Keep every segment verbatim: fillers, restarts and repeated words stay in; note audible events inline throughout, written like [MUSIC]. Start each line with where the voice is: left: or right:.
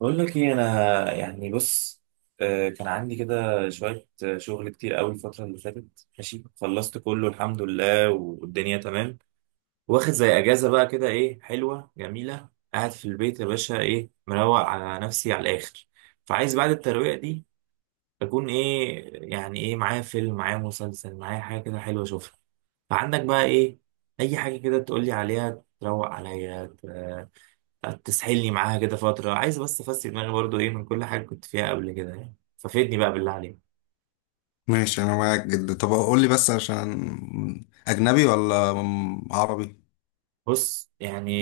right: بقول لك ايه انا يعني بص. آه، كان عندي كده شويه آه، شغل كتير قوي الفتره اللي فاتت ماشي، خلصت كله الحمد لله والدنيا تمام. واخد زي اجازه بقى كده، ايه حلوه جميله. قاعد في البيت يا باشا، ايه مروق على نفسي على الاخر. فعايز بعد الترويقه دي اكون ايه يعني، ايه معايا فيلم، معايا مسلسل، معايا حاجه كده حلوه اشوفها. فعندك بقى ايه؟ اي حاجه كده تقولي عليها تروق عليا، تسحلني معاها كده فترة. عايز بس أفسي دماغي برضو إيه من كل حاجة كنت فيها قبل كده يعني، ففيدني بقى بالله عليك.
left: ماشي انا معاك جدا. طب قول لي بس عشان اجنبي ولا م- عربي.
right: بص يعني،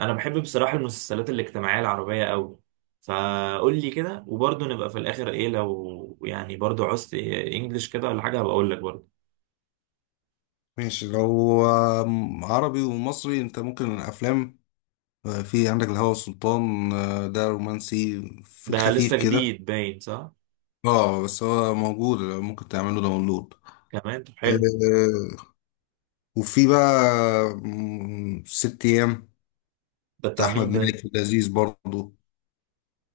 right: أنا بحب بصراحة المسلسلات الاجتماعية العربية أوي. فقول لي كده، وبرضو نبقى في الآخر إيه، لو يعني برضو عوزت إيه إنجلش كده ولا حاجة هبقى أقول لك برضو.
left: ماشي، لو آم، عربي ومصري انت ممكن الافلام. آه، في عندك الهوى والسلطان. آه، ده رومانسي في
right: ده لسه
left: الخفيف كده.
right: جديد باين صح؟
left: اه بس هو موجود ممكن تعمله داونلود.
right: كمان طب حلو.
left: آه، وفي بقى م، ست ايام.
right: ده
left: بتاع
right: بتاع
left: احمد
right: مين ده؟
left: مالك، لذيذ برضه.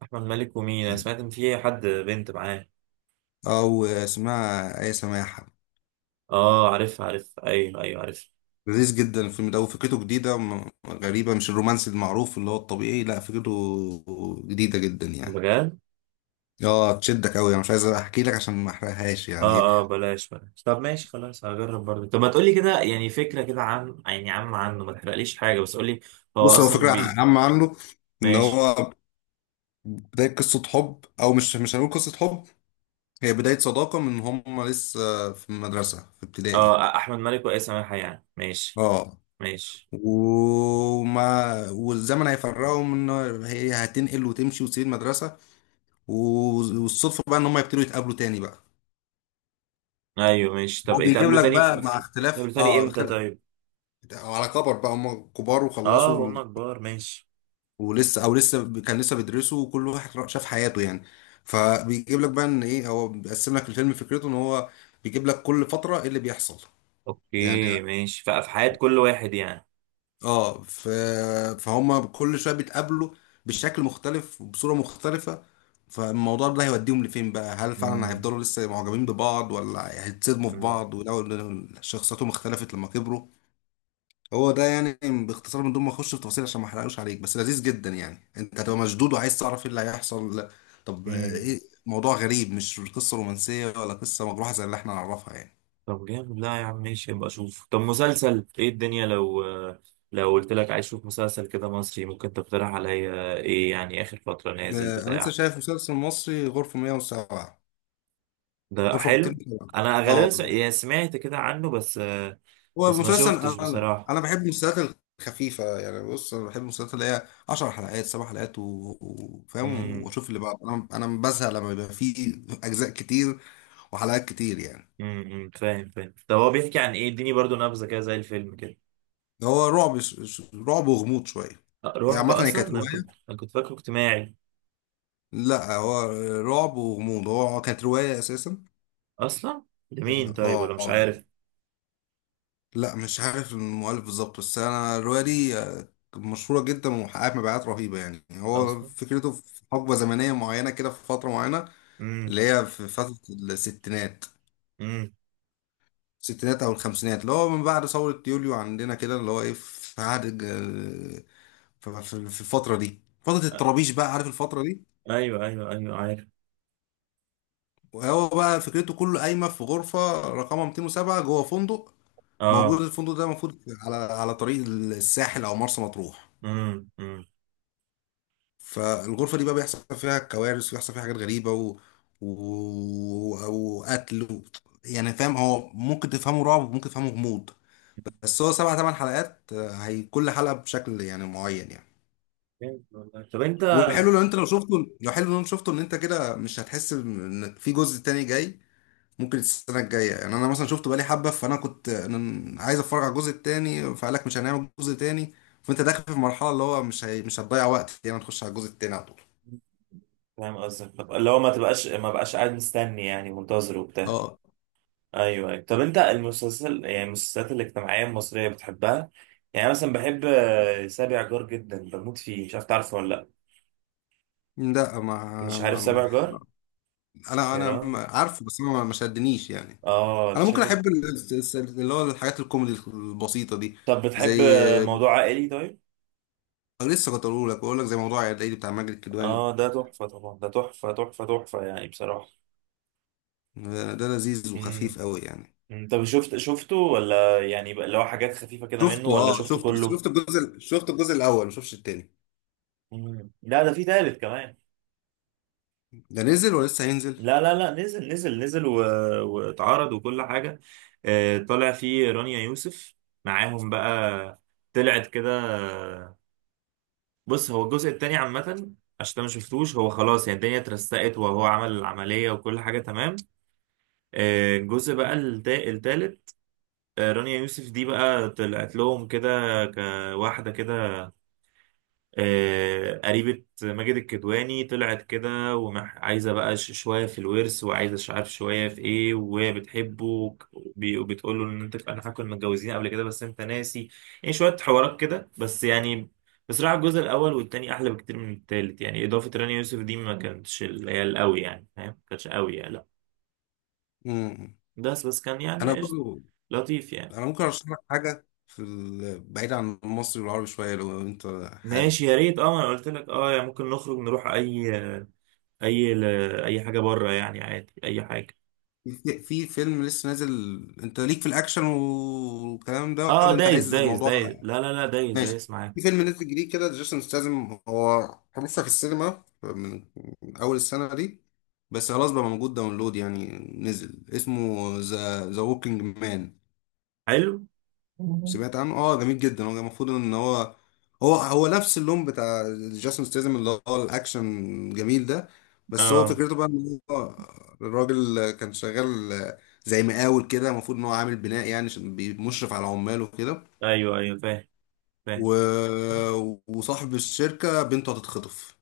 right: أحمد مالك ومين؟ أنا سمعت إن في حد بنت معاه.
left: او اسمها ايه، سماحة.
right: آه عارف عارف، أيوه أيوه عارف.
left: لذيذ جدا الفيلم ده، وفكرته جديدة م- غريبة، مش الرومانسي المعروف اللي هو الطبيعي. لا، فكرته جديدة جدا يعني.
right: بجد؟
left: اه تشدك قوي. انا مش عايز احكي لك عشان ما احرقهاش يعني.
right: اه اه، بلاش بلاش. طب ماشي خلاص، هجرب برضه. طب ما تقولي كده يعني فكرة كده عن يعني عم عنه، ما تحرقليش حاجة بس قولي. هو
left: بص، هو
right: اصلا
left: فكرة
right: بي.
left: عامة عنه ان
right: ماشي.
left: هو بداية قصة حب، او مش مش هنقول قصة حب، هي بداية صداقة من هم لسه في المدرسة في ابتدائي.
right: اه احمد مالك وايه سماحة، يعني ماشي.
left: اه
right: ماشي.
left: وما والزمن هيفرقهم، ان هي هتنقل وتمشي وتسيب المدرسة. و- والصدفة بقى ان هم يبتدوا يتقابلوا تاني بقى.
right: ايوه ماشي. طب
left: هو بيجيب
right: اتقابلوا
left: لك
right: تاني في...
left: بقى مع
right: في...
left: اختلاف،
right: اتقابلوا تاني
left: اه
right: امتى
left: اختلاف
right: طيب؟
left: على كبر بقى، هم كبار
right: اه
left: وخلصوا
right: وهم كبار ماشي.
left: ولسه، او لسه ب- كان لسه بيدرسوا، وكل واحد را- شاف حياته يعني. فبيجيب لك بقى ان ايه، هو بيقسم لك الفيلم، فكرته ان هو بيجيب لك كل فترة ايه اللي بيحصل. يعني
right: اوكي ماشي. ف- في حياة كل واحد يعني.
left: اه ف... فهم كل شوية بيتقابلوا بشكل مختلف وبصورة مختلفة. فالموضوع ده هيوديهم لفين بقى؟ هل فعلا هيفضلوا لسه معجبين ببعض، ولا هيتصدموا في بعض، ولو إن شخصياتهم اختلفت لما كبروا. هو ده يعني، باختصار، من دون ما اخش في تفاصيل عشان ما احرقوش عليك. بس لذيذ جدا يعني، انت هتبقى مشدود وعايز تعرف ايه اللي هيحصل. لا. طب آه،
right: امم.
left: ايه، موضوع غريب، مش قصة رومانسية ولا قصة مجروحة زي اللي احنا نعرفها يعني.
right: طب جامد، لا يا عم ماشي ابقى اشوف. طب مسلسل ايه الدنيا، لو لو قلت لك عايز اشوف مسلسل كده مصري ممكن تقترح عليا ايه يعني، اخر فترة نازل
left: آه، انا لسه
right: بتاع؟
left: شايف مسلسل مصري، غرفة مية وسبعة.
right: ده
left: غرفة
right: حلو.
left: مئتين وسبعة.
right: انا
left: اه
right: غالبا س- يعني سمعت كده عنه بس.
left: هو
right: بس ما
left: مسلسل،
right: شفتش
left: انا
right: بصراحة.
left: انا بحب المسلسلات الخفيفة يعني. بص، انا بحب المسلسلات اللي هي عشر حلقات، سبعة حلقات، و- وفاهم
right: امم.
left: واشوف اللي بعد. انا انا بزهق لما بيبقى فيه اجزاء كتير وحلقات كتير يعني.
right: امم فاهم فاهم. طب هو بيحكي عن ايه؟ اديني برضو نبذة كده زي الفيلم كده.
left: هو رعب، ش- ش- رعب وغموض شوية.
right: أه،
left: هي
right: رعب؟
left: عامة هي
right: اصلا
left: كانت
right: انا كنت
left: رواية.
right: انا كنت فاكره اجتماعي.
left: لا، هو رعب وغموض. هو كانت رواية أساسا.
right: اصلا لمين طيب؟
left: اه
right: ولا مش
left: آه.
right: عارف.
left: لا مش عارف المؤلف بالظبط، بس أنا الرواية دي آه، مشهورة جدا وحققت مبيعات رهيبة يعني. هو
right: اصلا.
left: فكرته في حقبة زمنية معينة كده، في فترة معينة،
right: امم
left: اللي هي في فترة الستينات.
right: امم.
left: الستينات أو الخمسينات، اللي هو من بعد ثورة يوليو عندنا كده، اللي هو إيه، في عهد الج- في في- في الفترة دي، فترة الطرابيش، بقى عارف الفترة دي.
right: ايوه ايوه ايوه عارف.
left: وهو بقى فكرته كله قايمه في غرفه رقمها مئتين وسبعة جوه فندق. موجود
right: اه.
left: الفندق ده المفروض على على طريق الساحل او مرسى مطروح.
right: امم امم.
left: فالغرفه دي بقى بيحصل فيها كوارث وبيحصل فيها حاجات غريبه و... و... وقتل و... يعني فاهم، هو ممكن تفهمه رعب وممكن تفهمه غموض. بس هو سبع ثمان حلقات. آه، هي كل حلقه بشكل يعني معين يعني.
right: جامد والله. طب انت؟
left: والحلو لو انت لو شفته، لو حلو لو انت شفته، ان انت كده مش هتحس ان في جزء تاني جاي ممكن السنه الجايه يعني. انا مثلا شفته بقالي حبه، فانا كنت أنا عايز اتفرج على الجزء التاني، فقال لك مش هنعمل الجزء التاني. فانت داخل في المرحله اللي هو مش هي... مش هتضيع وقت يعني، تخش على الجزء التاني على طول.
right: فاهم قصدك. طب اللي هو ما تبقاش ما بقاش قاعد مستني يعني، منتظر وبتاع.
left: اه
right: ايوه ايوه. طب انت المسلسل يعني المسلسلات الاجتماعيه المصريه بتحبها؟ يعني مثلا بحب آه، سابع جار جدا، بموت فيه. مش عارف تعرفه ولا لا؟
left: لا ما...
right: مش عارف
left: ما... ما
right: سابع جار؟
left: انا
right: يا
left: انا
right: راجل،
left: ما- عارفه، بس ما ما شدنيش يعني.
right: اه ده
left: انا ممكن
right: شكلك.
left: احب ال- الس- اللي هو الحاجات الكوميدي البسيطه دي.
right: طب بتحب
left: زي،
right: آه، موضوع عائلي طيب؟
left: لسه كنت اقول لك، بقول لك زي موضوع العيد بتاع ماجد الكدواني.
right: اه ده تحفه طبعا، ده تحفه تحفه تحفه يعني بصراحه.
left: ده ده لذيذ
right: امم.
left: وخفيف قوي يعني.
right: أمم. طب شفت شفته، ولا يعني بقى اللي هو حاجات خفيفه كده منه،
left: شفته،
right: ولا
left: اه
right: شفته
left: شفته، بس
right: كله؟
left: شفت الجزء شفت الجزء الاول، ما شفتش التاني.
right: مم. لا ده في تالت كمان.
left: ده نزل ولسه هينزل.
right: لا لا لا، نزل نزل نزل و... واتعرض وكل حاجة. آه، طلع فيه رانيا يوسف معاهم بقى، طلعت كده. بص هو الجزء التاني عامة، عشان أنت ما شفتوش، هو خلاص يعني الدنيا اترسقت وهو عمل العملية وكل حاجة تمام. آه، الجزء بقى التا- التالت، آه، رانيا يوسف دي بقى طلعت لهم كده، كواحدة كده، آه، قريبة ماجد الكدواني طلعت كده، وعايزة بقى ش- شوية في الورث، وعايزة مش عارف شوية في ايه، وهي بتحبه وك- وبي- وبتقول له ان انت، انا فاكر إنكم متجوزين قبل كده بس انت ناسي. يعني شوية حوارات كده بس يعني. بصراحة الجزء الأول والتاني أحلى بكتير من التالت. يعني إضافة رانيا يوسف دي ما كانتش اللي هي القوي، يعني فاهم، ما كانتش قوي يعني، لا.
left: مم.
right: بس بس كان يعني
left: انا
right: قشطة،
left: برضو
right: لطيف يعني.
left: انا ممكن ارشح لك حاجه في ال... بعيد عن المصري والعربي شويه، لو انت حابب.
right: ماشي يا ريت اه، ما انا قلت لك اه، يعني ممكن نخرج نروح اي... اي اي حاجة بره يعني، عادي اي حاجة.
left: في في فيلم لسه نازل. انت ليك في الاكشن والكلام ده،
right: اه
left: ولا انت
right: دايس
left: عايز
right: دايس دايس،
left: الموضوع؟
right: لا لا لا، دايس
left: ماشي.
right: دايس معاك.
left: في فيلم نازل جديد كده، جيسون ستاثام. هو لسه في السينما من من اول السنه دي، بس خلاص بقى موجود داونلود يعني. نزل، اسمه ذا ذا ووكينج مان.
right: حلو. [LAUGHS] مم.
left: سمعت عنه؟ اه جميل جدا. هو المفروض ان هو هو هو نفس اللون بتاع جاسون ستيزم، اللي هو الاكشن جميل ده. بس هو
right: اه
left: فكرته بقى ان هو الراجل كان شغال زي مقاول كده. المفروض ان هو عامل بناء يعني، عشان بي- مشرف على عماله كده.
right: ايوه ايوه فاهم فاهم.
left: و... وصاحب الشركة بنته هتتخطف.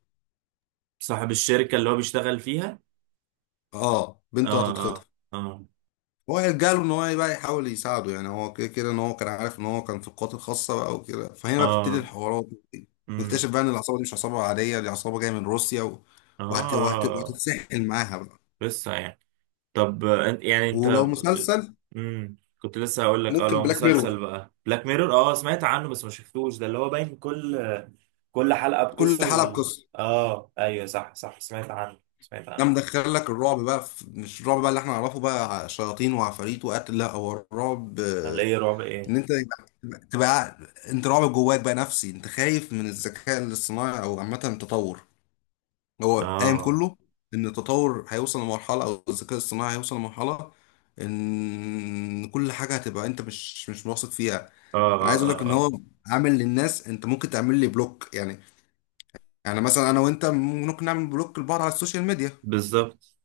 right: صاحب الشركة اللي هو بيشتغل فيها؟
left: اه
right: اه
left: بنته
right: اه
left: هتتخطف.
right: اه.
left: هو جاله ان هو بقى يحاول يساعده يعني، هو كده كده ان هو كان عارف ان هو كان في القوات الخاصه بقى وكده. فهنا بقى بتبتدي
right: اه.
left: الحوارات،
right: امم.
left: ويكتشف بقى ان العصابه دي مش عصابه عاديه، دي عصابه جايه من روسيا و... وهت... وهت...
right: اه.
left: وهتتسحل معاها بقى.
right: لسه يعني. طب آه، أنت- يعني انت؟
left: ولو مسلسل،
right: امم. كنت لسه هقول لك اه،
left: ممكن
right: لو
left: بلاك
right: مسلسل
left: ميرور.
right: بقى بلاك ميرور، اه سمعت عنه بس ما شفتوش، ده اللي هو باين كل... كل حلقة
left: كل
right: بقصة،
left: حلقه
right: وال
left: بقصه.
right: اه ايوه صح صح، سمعت عنه سمعت
left: ده
right: عنه.
left: مدخل لك الرعب بقى في... مش الرعب بقى اللي احنا نعرفه بقى، شياطين وعفاريت وقتل. لا، هو الرعب
right: ولا
left: آه،
right: ايه، رعب ايه؟
left: ان انت تبقى تبقى- انت رعب جواك بقى، نفسي. انت خايف من الذكاء الاصطناعي، او عامه التطور. هو قايم
right: اه
left: كله ان التطور هيوصل لمرحله، او الذكاء الصناعي هيوصل لمرحله ان كل حاجه هتبقى انت مش مش واثق فيها.
right: اه
left: انا عايز
right: اه
left: اقول لك ان
right: اه آه.
left: هو عامل للناس، انت ممكن تعمل لي بلوك يعني. يعني مثلا انا وانت ممكن نعمل بلوك لبعض على السوشيال ميديا.
right: بالظبط.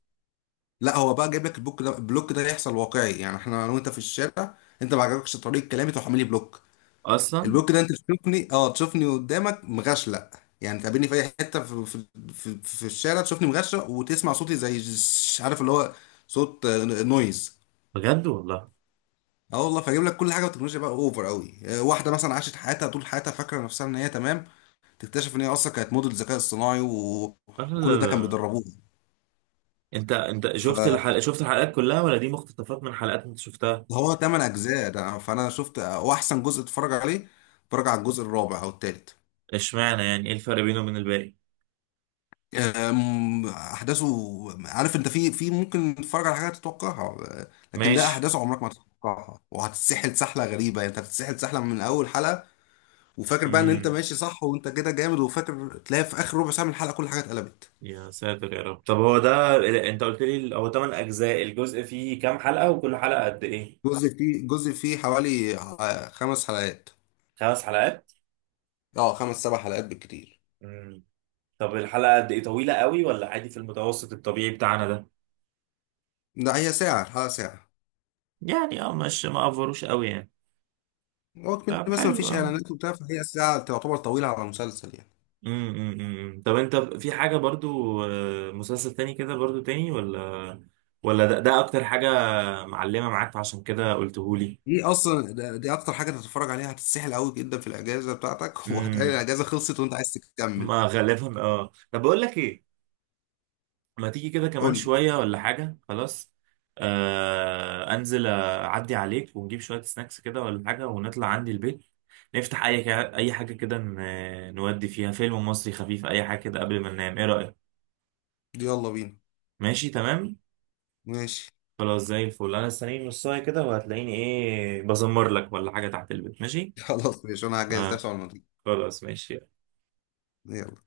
left: لا، هو بقى جايب لك البلوك ده، البلوك ده هيحصل واقعي يعني. احنا انا وانت في الشارع، انت ما عجبكش طريقه كلامي، تروح عامل لي بلوك.
right: اصلا.
left: البوك ده انت تشوفني، اه تشوفني قدامك مغشلق يعني. تقابلني في اي حته، في في في, في الشارع، تشوفني مغشلق وتسمع صوتي زي ش- عارف اللي هو صوت آه، نويز.
right: بجد والله.
left: اه والله. فاجيب لك كل حاجه بالتكنولوجيا بقى، اوفر قوي. آه، واحده مثلا عاشت حياتها طول حياتها فاكره نفسها ان هي تمام، تكتشف ان هي اصلا كانت موديل ذكاء اصطناعي، و...
right: لا لا
left: وكل ده
right: لا
left: كان
right: لا.
left: بيدربوه.
right: انت انت شفت
left: فهو
right: الحلقه، شفت الحلقات كلها ولا دي مقتطفات من حلقات انت شفتها؟
left: تمن اجزاء ده، فانا شفت آه، واحسن جزء اتفرج عليه، اتفرج على الجزء الرابع او الثالث.
right: اشمعنى يعني؟ ايه الفرق بينه وبين الباقي؟
left: أم، احداثه، عارف انت في في ممكن تتفرج على حاجه تتوقعها. أه، لكن ده
right: ماشي.
left: احداثه عمرك ما تتوقعها، وهتتسحل سحله غريبه يعني. انت هتتسحل سحله من اول حلقه، وفاكر بقى ان انت
right: امم.
left: ماشي صح، وانت كده جامد، وفاكر تلاقي في اخر ربع ساعه من الحلقه كل حاجه اتقلبت.
right: يا ساتر يا رب. طب هو ده، انت قلت لي هو تمن اجزاء، الجزء فيه كام حلقه، وكل حلقه قد ايه؟
left: جزء فيه جزء فيه حوالي آه، خمس حلقات.
right: خمس حلقات.
left: اه خمس سبع حلقات بالكتير.
right: امم. طب الحلقه قد ايه؟ طويله قوي ولا عادي في المتوسط الطبيعي بتاعنا ده؟
left: لا، هي ساعه، الحلقه ساعه.
right: يعني اه، مش ما افروش قوي يعني.
left: هو كمان
right: طب
left: بس ما
right: حلو
left: فيش
right: اه.
left: اعلانات وبتاع، فهي ساعه تعتبر طويله على مسلسل يعني.
right: امم أمم، أمم. طب انت في حاجة برضو آه، مسلسل تاني كده برضو تاني، ولا... ولا ده, ده اكتر حاجة معلمة معاك عشان كده قلتهولي؟
left: دي اصلا ده- دي اكتر حاجه تتفرج عليها، هتتسحل قوي جدا في الاجازه بتاعتك [LAUGHS] وهتلاقي
right: امم.
left: الاجازه خلصت وانت عايز تكمل.
right: ما غالبا اه. طب بقول لك ايه، ما تيجي كده كمان
left: قول لي.
right: شوية ولا حاجة خلاص؟ آه انزل اعدي عليك، ونجيب شوية سناكس كده ولا حاجة، ونطلع عندي البيت. نفتح اي كا- اي حاجة كده، ن- نودي فيها فيلم مصري خفيف، اي حاجة كده قبل ما ننام. ايه رأيك؟
left: يلا بينا.
right: ماشي تمام.
left: ماشي.
right: خلاص زي الفل. انا استنيني نص ساعه كده، وهتلاقيني ايه بزمر لك ولا حاجه تحت البيت ماشي.
left: [LAUGHS] خلاص ماشي، انا هجهز
right: آه
left: نفسي على المضي.
right: خلاص ماشي.
left: يلا.